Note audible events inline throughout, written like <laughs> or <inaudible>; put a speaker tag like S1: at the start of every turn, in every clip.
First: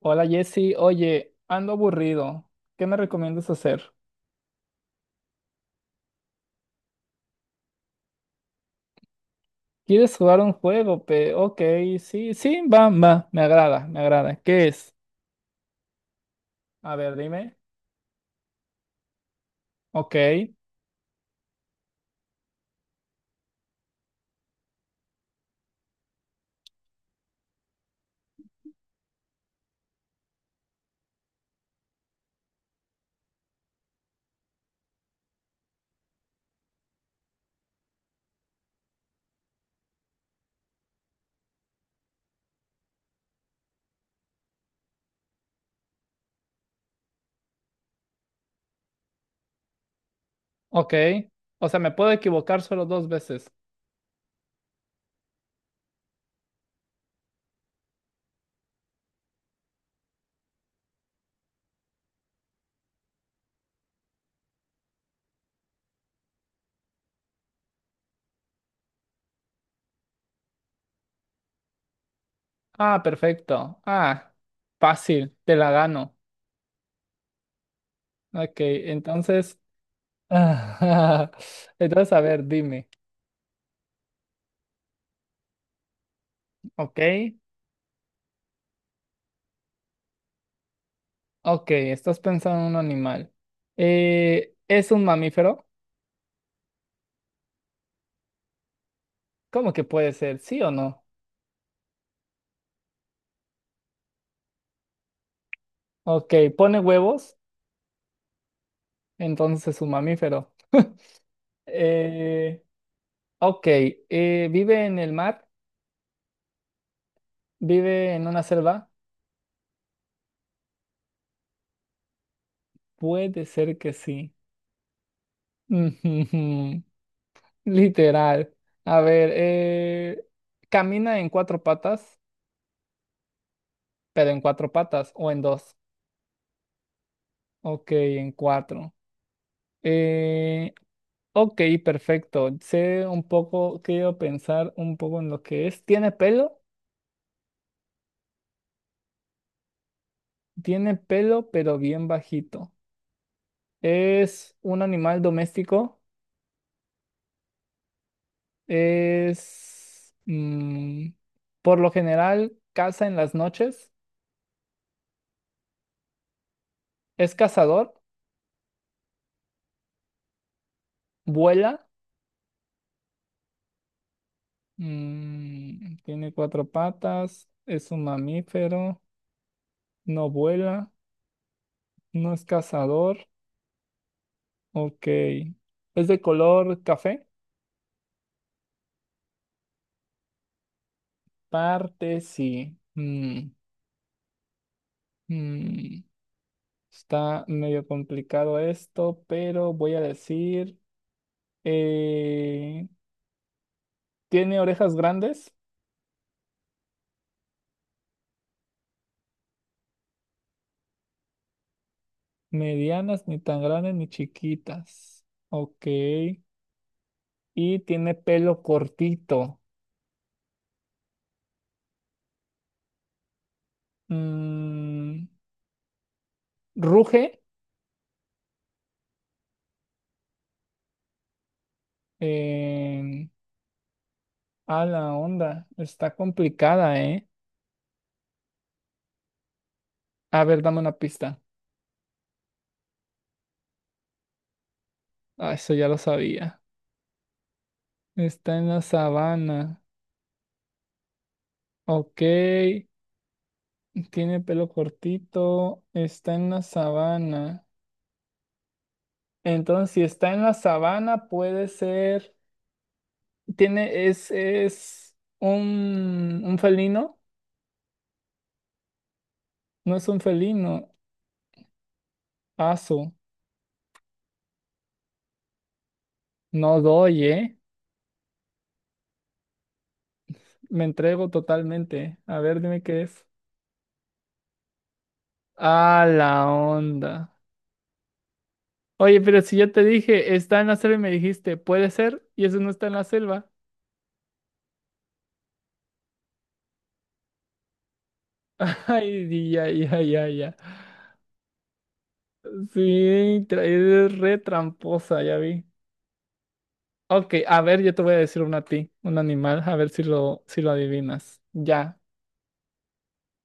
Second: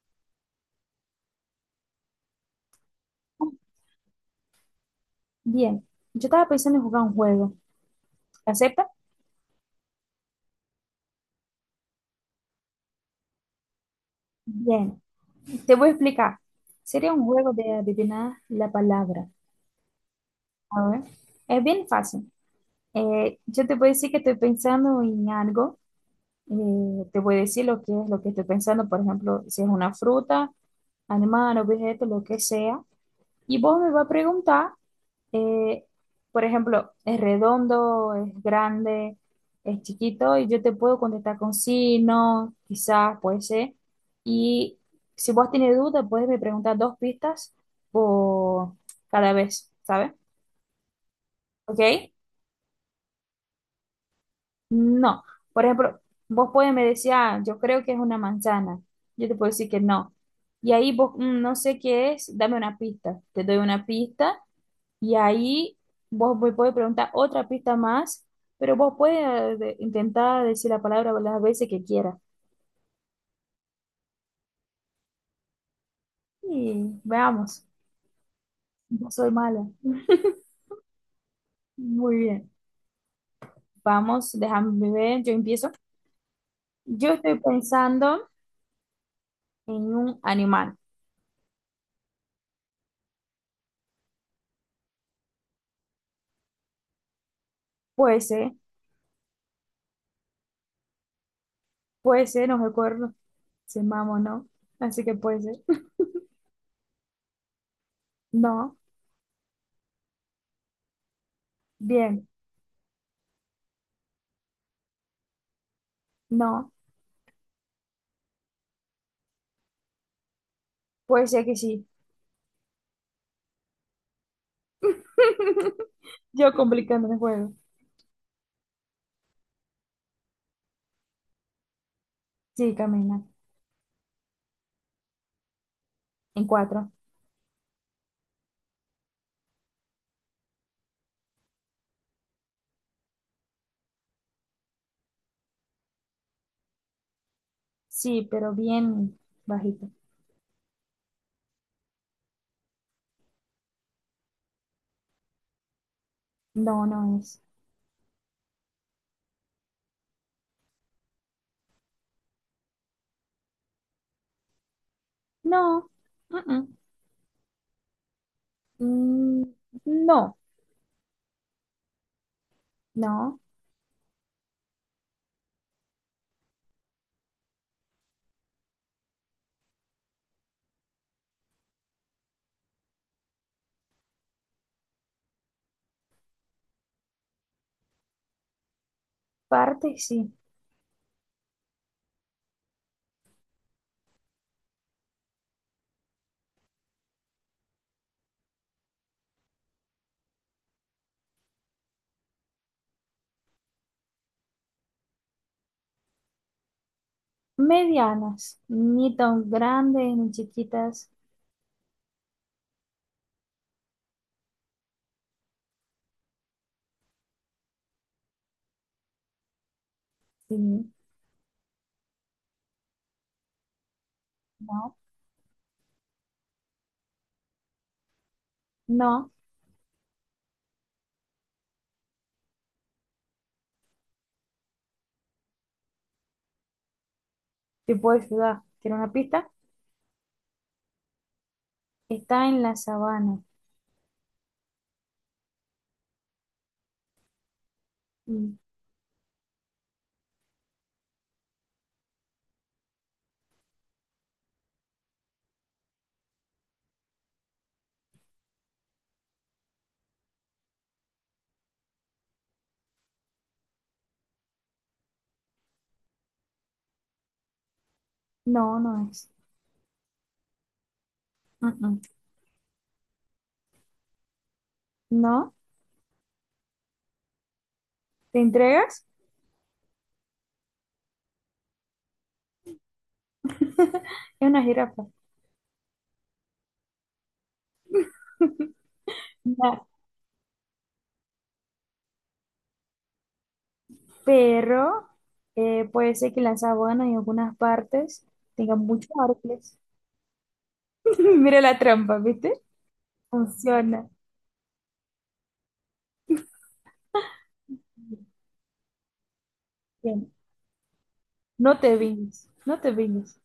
S1: Hola Jesse, oye, ando aburrido. ¿Qué me recomiendas hacer?
S2: Bien, yo estaba pensando en jugar un juego. ¿Acepta?
S1: ¿Quieres jugar un juego? Pe? Ok, sí, sí, va, va, me agrada, me agrada. ¿Qué es?
S2: Bien, te voy a explicar.
S1: A
S2: Sería
S1: ver,
S2: un juego
S1: dime.
S2: de adivinar la palabra.
S1: Ok,
S2: A ver, es bien fácil. Yo te voy a decir que estoy pensando en algo. Te voy a decir lo que es lo que estoy pensando. Por ejemplo, si es una fruta, animal, objeto, lo que sea. Y vos me vas a preguntar, eh, por ejemplo, es redondo, es grande, es chiquito, y yo te puedo contestar con sí, no, quizás, puede ser. Y si vos tienes duda, puedes me preguntar dos pistas por cada vez, ¿sabes?
S1: ok. O sea, me
S2: ¿Ok?
S1: puedo equivocar solo dos veces.
S2: No. Por ejemplo, vos puedes me decir, ah, yo creo que es una manzana. Yo te puedo decir que no. Y ahí vos, "Mm, no sé qué es, dame una pista." Te doy una pista. Y ahí vos me podés preguntar otra pista más, pero vos puedes intentar decir la palabra las veces que quieras.
S1: Ah, perfecto. Ah, fácil, te la gano.
S2: Y veamos,
S1: Ok,
S2: yo soy
S1: entonces.
S2: mala.
S1: <laughs> Entonces,
S2: Muy
S1: a ver,
S2: bien,
S1: dime.
S2: vamos, déjame ver, yo empiezo.
S1: Ok,
S2: Yo estoy pensando en un animal.
S1: ok, estás pensando en un animal. ¿Es un mamífero?
S2: Puede ser,
S1: ¿Cómo que puede ser? ¿Sí o no?
S2: no recuerdo si es mamá o no, así que puede ser.
S1: Ok, pone huevos,
S2: No,
S1: entonces es un mamífero.
S2: bien,
S1: Eh, ok, ¿Vive en el mar?
S2: no,
S1: ¿Vive en una selva?
S2: puede ser que sí.
S1: Puede ser que sí. <laughs>
S2: <laughs> Yo
S1: Ujujujú,
S2: complicando el juego.
S1: literal. A ver, ¿camina en cuatro patas?
S2: Sí, camina.
S1: Pero en cuatro patas o en dos.
S2: En cuatro.
S1: Ok, en cuatro. Eh, ok, perfecto. Sé un poco, quiero pensar un poco en lo que es. ¿Tiene pelo?
S2: Sí, pero bien bajito.
S1: Tiene pelo, pero bien bajito. Es un animal doméstico.
S2: No, no es.
S1: Es, por lo general, caza en las noches.
S2: No. mm,
S1: Es cazador.
S2: mm, no,
S1: Vuela.
S2: no.
S1: Mm, tiene cuatro patas. Es un mamífero. No vuela. No es cazador. Ok. Es de color café.
S2: Partes sí.
S1: Parte sí. Mm, Está medio complicado esto, pero voy a decir... eh, Tiene orejas grandes,
S2: Medianas. Ni tan grandes ni chiquitas.
S1: medianas, ni tan grandes ni chiquitas. Ok. Y tiene pelo cortito.
S2: Sí. No,
S1: Mm, ruge.
S2: no.
S1: em, a la onda. Está complicada, ¿eh?
S2: Te puedo ayudar. ¿Quieres una pista?
S1: A ver, dame una pista.
S2: Está en la sabana.
S1: Ah, eso ya lo sabía.
S2: Mm,
S1: Está en la sabana. Ok. Tiene pelo cortito. Está en la sabana. Entonces, si está en la sabana, puede ser. Tiene, es un felino,
S2: No, no es.
S1: no es un felino,
S2: Mm, mm.
S1: aso,
S2: No.
S1: no doy, ¿eh?
S2: ¿Te entregas?
S1: Me entrego totalmente. A ver, dime qué es.
S2: Es una jirafa.
S1: A la onda. Oye, pero si yo te
S2: No,
S1: dije, está en la selva y me dijiste, puede ser, y eso no está en la selva.
S2: pero puede ser que la sabana en algunas partes tenga
S1: <laughs>
S2: muchos
S1: Ay, ya,
S2: árboles.
S1: ya, ya, ya.
S2: <laughs> Mira la trampa, ¿viste?
S1: Sí,
S2: Funciona.
S1: eres re tramposa, ya vi. Ok, a ver, yo te voy a decir una a ti, un animal, a ver si
S2: Bien.
S1: si lo adivinas.
S2: No te
S1: Ya.
S2: viñes, no te viñes.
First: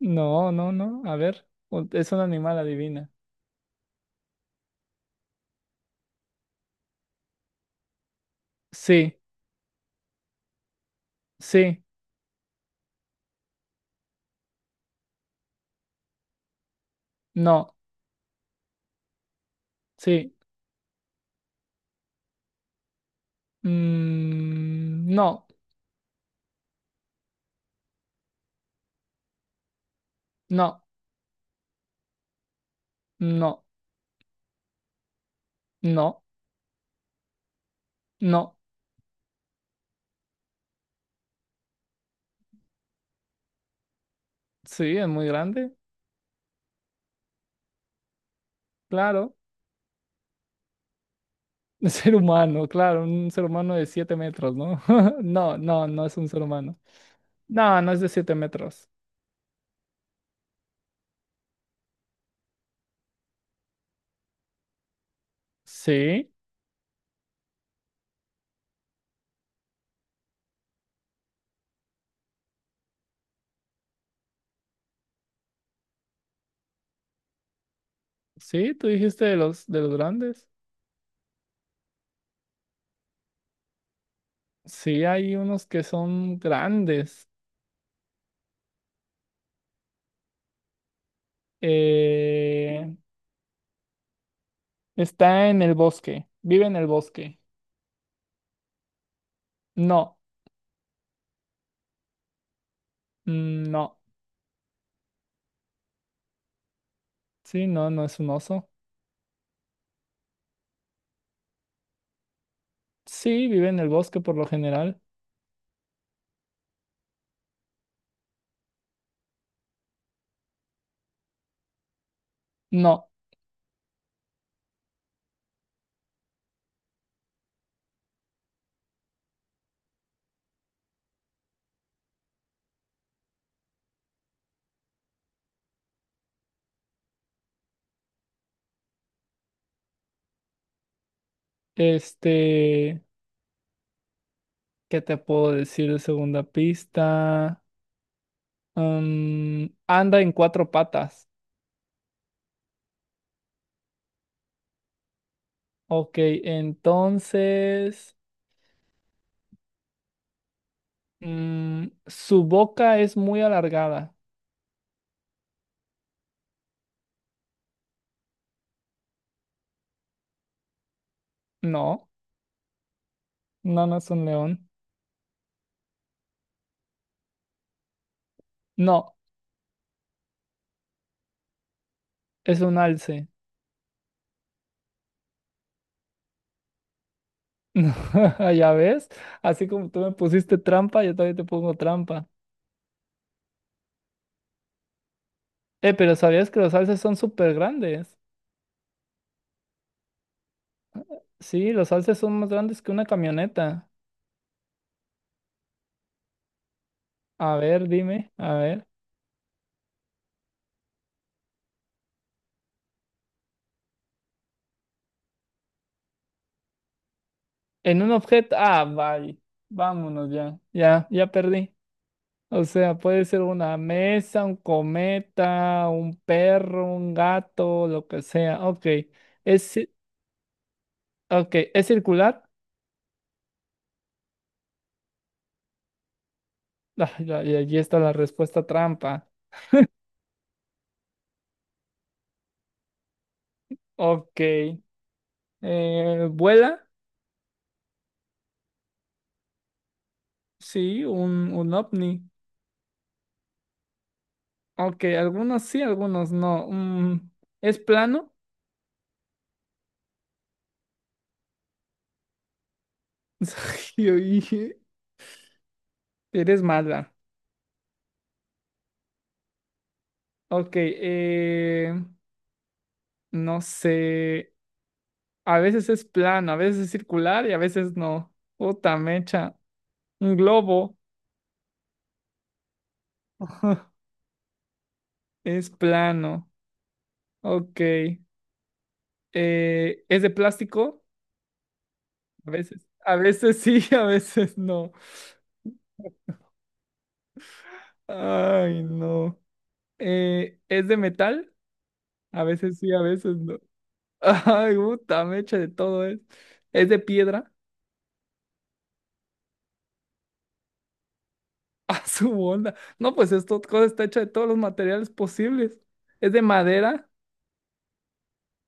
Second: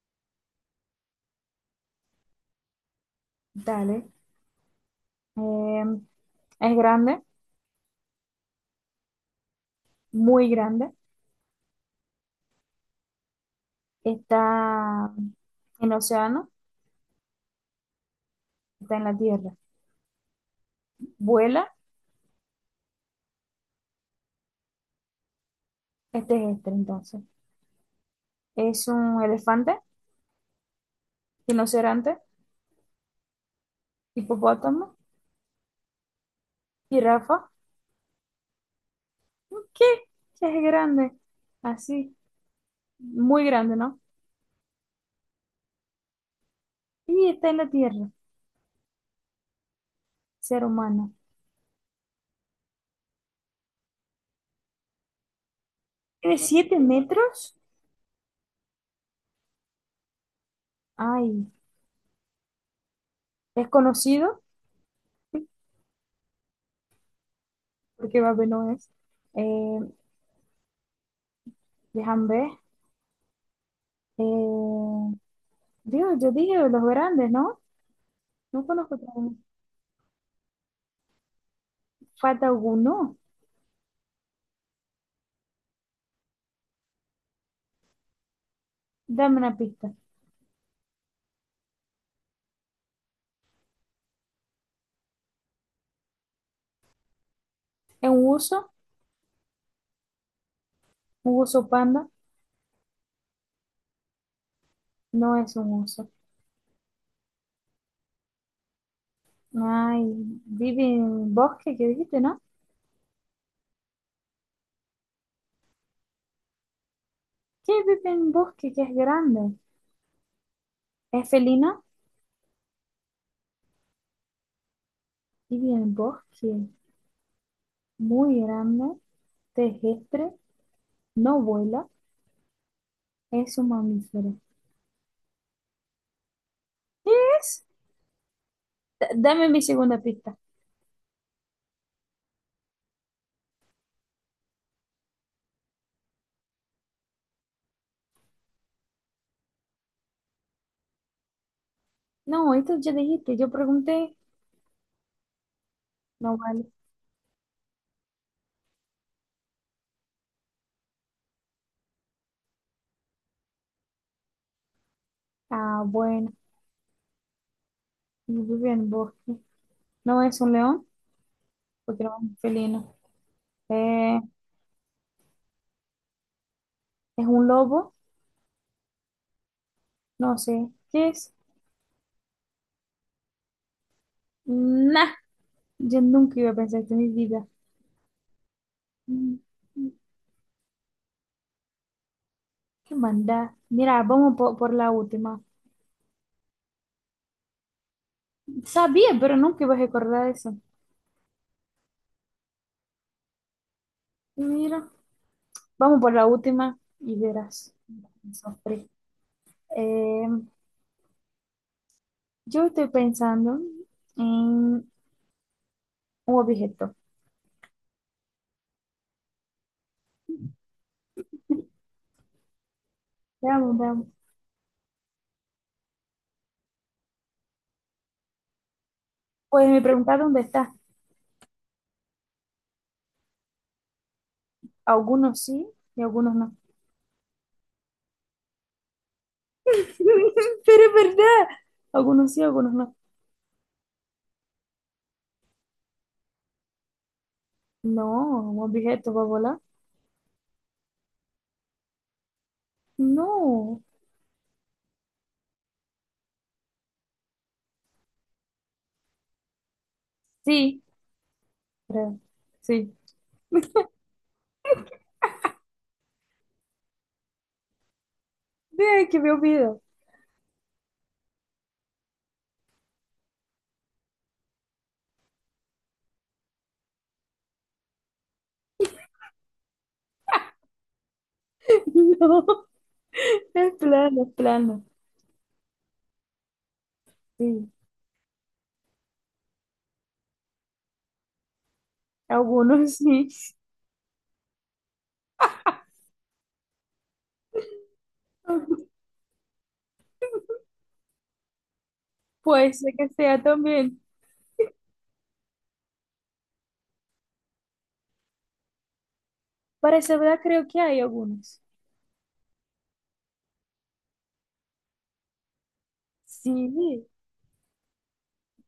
S1: No, no, no. A ver, es un animal, adivina.
S2: Dale. Eh, es grande,
S1: Sí,
S2: muy grande.
S1: sí,
S2: Está en océano,
S1: no,
S2: está en la tierra.
S1: sí.
S2: Vuela,
S1: Mm, no,
S2: este es este entonces. Es un elefante,
S1: no,
S2: rinoceronte,
S1: no,
S2: hipopótamo,
S1: no,
S2: jirafa.
S1: no.
S2: ¿Qué? ¿Qué es grande? Así, muy grande, ¿no?
S1: Sí, es muy grande,
S2: Y está en la tierra,
S1: claro.
S2: ser humano.
S1: <laughs> Un ser humano, claro, un ser humano de 7 metros, ¿no? <laughs> No, no, no es un
S2: Tiene
S1: ser humano.
S2: 7 metros.
S1: No, no es de 7 metros.
S2: Ay, es conocido,
S1: Sí,
S2: porque Babe no es. Eh, Déjame ver. Eh, Dios, yo dije los grandes, ¿no? No
S1: sí, tú
S2: conozco
S1: dijiste de
S2: tan-
S1: los, de los grandes.
S2: Falta alguno.
S1: Sí, hay unos que son grandes.
S2: Dame una pista.
S1: Eh, Está en el bosque. Vive en el bosque.
S2: ¿Es un uso?
S1: No.
S2: ¿Un uso panda?
S1: Mm, no.
S2: No es un uso.
S1: Sí, no, no es un oso.
S2: Ay, vive en bosque, que dijiste, ¿no?
S1: Sí, vive en el bosque por lo general.
S2: ¿Qué vive en bosque que es grande? ¿Es felina?
S1: No.
S2: Vive en bosque, muy grande, terrestre, no vuela, es un mamífero. ¿Qué es? Dame mi segunda pista.
S1: Este, ¿qué te puedo decir de segunda pista? Mm, anda en cuatro patas.
S2: No, esto ya dijiste, yo pregunté.
S1: Ok,
S2: No vale.
S1: entonces, su boca es muy alargada.
S2: Ah, bueno, y vive en bosque. No es un león, porque
S1: No,
S2: no es un felino.
S1: no, no es
S2: Eh,
S1: un león.
S2: es un lobo,
S1: No,
S2: no sé. ¿Qué es?
S1: es un alce.
S2: Nah, yo nunca iba a pensar esto en mi vida.
S1: <laughs> Ya ves,
S2: Mm,
S1: así como tú me pusiste trampa, yo también te pongo trampa.
S2: ¿Qué maldad? Mira, vamos por la última.
S1: Pero ¿sabías que los alces son súper grandes?
S2: Sabía, pero nunca iba a recordar eso.
S1: Sí, los alces son más grandes que una camioneta.
S2: Mira, vamos por la última y
S1: A
S2: verás.
S1: ver, dime, a ver.
S2: Sofre. Eh, yo estoy pensando en un objeto.
S1: En un objeto, ah, vaya, vámonos ya, ya, ya perdí. O sea, puede ser
S2: Veamos,
S1: una
S2: veamos.
S1: mesa, un cometa, un perro, un gato, lo que sea. Ok,
S2: Pues
S1: es,
S2: me
S1: ci-
S2: pregunta dónde está.
S1: ok, ¿es circular?
S2: Algunos sí y algunos no.
S1: <laughs> Ah, allí está la respuesta trampa.
S2: <laughs> Pero es verdad. Algunos sí, algunos no.
S1: Ok. ¿Vuela?
S2: No, un objeto va a volar.
S1: Sí, un ovni.
S2: No.
S1: Ok, algunos sí, algunos no. Mm, ¿es plano?
S2: Sí, creo. Sí.
S1: <laughs> Yo dije, eres mala.
S2: Ve que me olvido.
S1: Ok, no sé. A veces es plano, a veces es circular y a veces no. Puta mecha. Un globo.
S2: <laughs> No, es
S1: <laughs>
S2: plano, es plano.
S1: Es plano.
S2: Sí,
S1: Ok. ¿Es de plástico? A veces.
S2: algunos
S1: A
S2: sí.
S1: veces sí, <laughs> a veces no. Ay,
S2: <laughs>
S1: no. ¿Es de metal? A
S2: Puede
S1: veces
S2: ser
S1: sí, a
S2: que
S1: veces
S2: sea
S1: no.
S2: también.
S1: <laughs> Ay, puta, me echa de todo es. Es de piedra.
S2: Para esa verdad creo que hay algunos.
S1: <laughs> A su onda. No, pues esta cosa está hecha de todos los materiales posibles. Es de
S2: Sí,
S1: madera. <laughs>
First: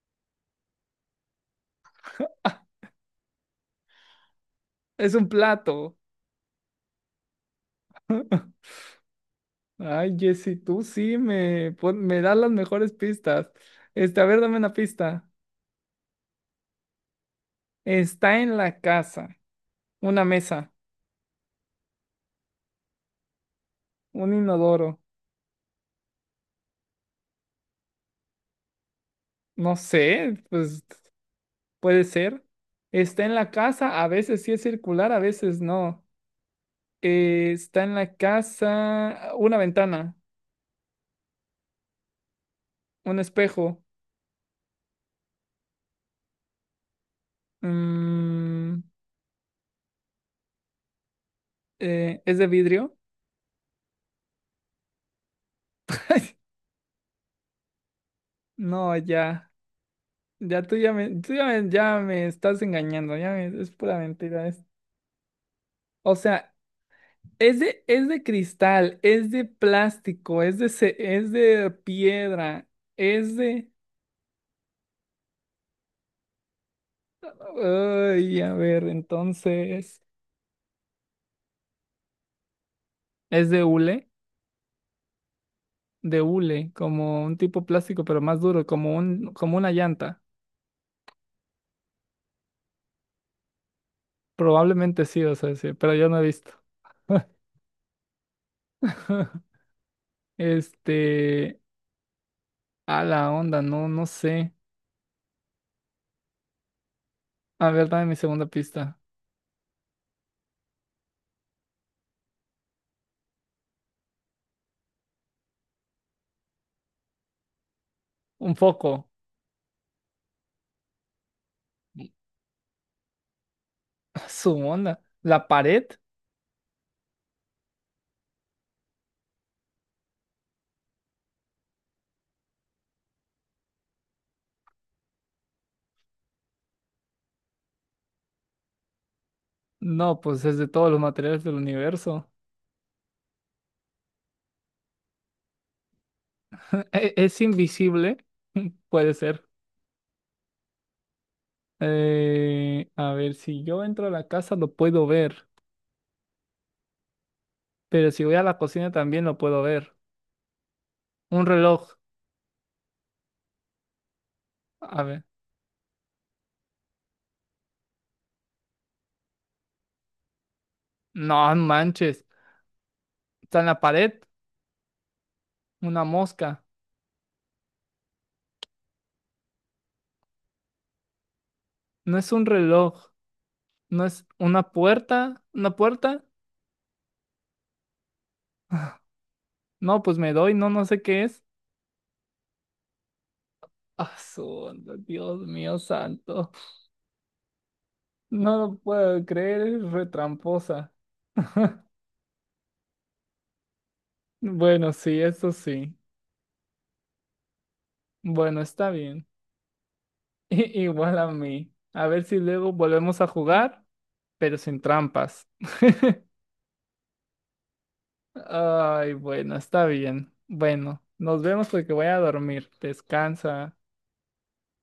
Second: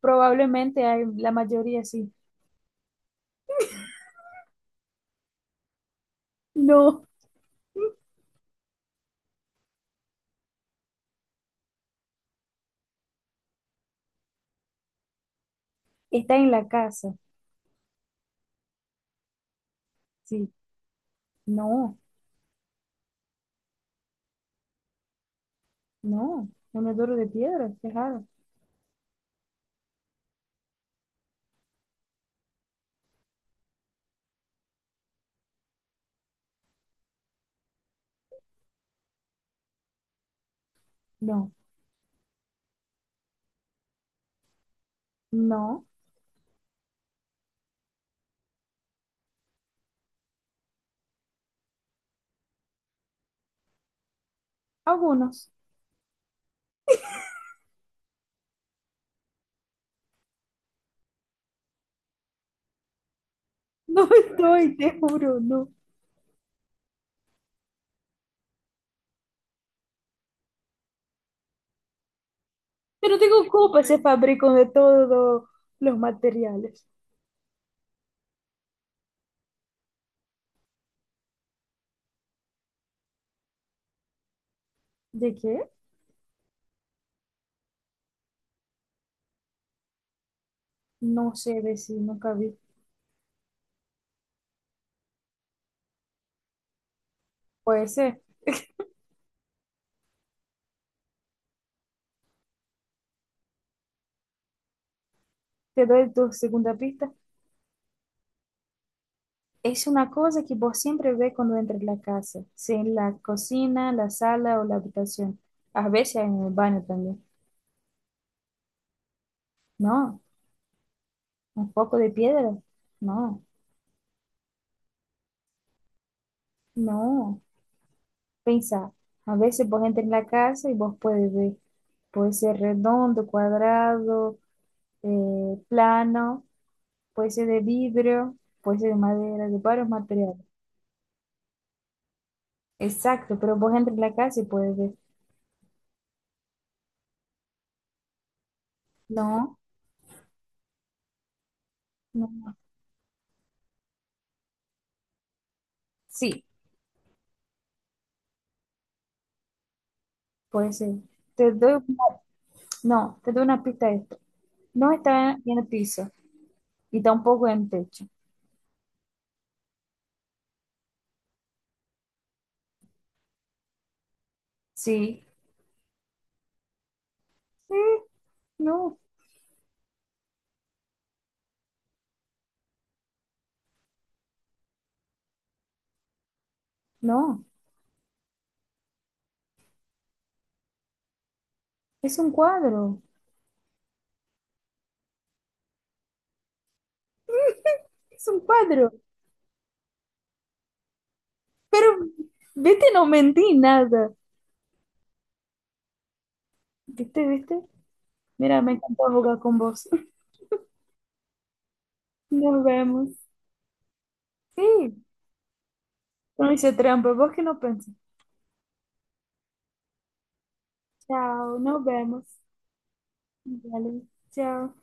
S2: probablemente hay, la mayoría sí.
S1: Ah, es un plato.
S2: No,
S1: Ay, Jessy, tú sí me, pon- me das las mejores pistas. Este, a ver, dame una pista.
S2: está en la casa.
S1: Está en la casa. Una
S2: Sí,
S1: mesa.
S2: no,
S1: Un inodoro.
S2: no. Un duro de piedra, qué raro.
S1: No sé, pues puede ser. Está en la casa. A veces sí es circular, a veces no. Está en la casa una ventana,
S2: No,
S1: un espejo.
S2: no,
S1: mm, ¿Es de vidrio?
S2: algunos.
S1: <laughs> No, ya. Ya me estás engañando. Es
S2: <laughs>
S1: pura
S2: No
S1: mentira.
S2: estoy, te juro, no.
S1: O sea, es de cristal, es de plástico, es de piedra,
S2: Pero
S1: es
S2: tengo
S1: de...
S2: copas, se fabrican de todos los materiales.
S1: Ay, a ver, entonces... ¿Es de hule?
S2: ¿De qué?
S1: De hule, como un tipo plástico, pero más duro, como una llanta.
S2: No sé decir, nunca vi.
S1: Probablemente sí, o sea, sí, pero yo no he visto.
S2: Puede ser.
S1: <laughs> Este, a la onda, no, no sé.
S2: Te doy tu segunda pista.
S1: A ver, dame mi segunda pista.
S2: Es una cosa que vos siempre ves cuando entras en la casa, sea en la cocina, la sala o la habitación. A veces en el baño también.
S1: Un foco.
S2: No, un poco de
S1: <laughs>
S2: piedra. No,
S1: Su onda. ¿La pared?
S2: no. Pensá, a veces vos entras en la casa y vos puedes ver. Puede ser redondo, cuadrado, plano, puede ser de vidrio, puede ser de madera, de varios
S1: No, pues
S2: materiales.
S1: es de todos los materiales del universo.
S2: Exacto, pero vos entras en la casa y puedes ver.
S1: ¿Es invisible? <laughs> Puede ser.
S2: No, no, no.
S1: A ver, si yo entro a la casa lo puedo ver,
S2: Sí,
S1: pero si voy a la cocina también lo puedo ver.
S2: puede ser.
S1: Un
S2: Te doy
S1: reloj.
S2: una, no, te doy una pista de esto. No
S1: A ver.
S2: está en el piso y tampoco en el techo.
S1: No manches. Está en la pared.
S2: Sí,
S1: Una mosca.
S2: sí, no,
S1: No es un reloj, no es una puerta, una puerta.
S2: no.
S1: <laughs> <sighs> No, pues me doy, no, no sé qué es.
S2: Es un cuadro.
S1: Ah, Dios mío santo.
S2: <laughs> Es un
S1: No lo
S2: cuadro.
S1: puedo creer, es retramposa.
S2: Pero, viste, no mentí nada.
S1: Bueno, sí, eso sí.
S2: ¿Viste, viste?
S1: Bueno,
S2: Mira, me
S1: está
S2: encantó
S1: bien.
S2: jugar con vos. <laughs>
S1: <laughs> Igual a mí. A ver si
S2: Nos
S1: luego
S2: vemos.
S1: volvemos a jugar, pero sin
S2: Sí.
S1: trampas.
S2: Então, isso é trampa, vou que não pensa.
S1: Ay, bueno, está bien. Bueno, nos
S2: Tchau,
S1: vemos
S2: nos
S1: porque voy a
S2: vemos.
S1: dormir. Descansa.
S2: Vale, tchau.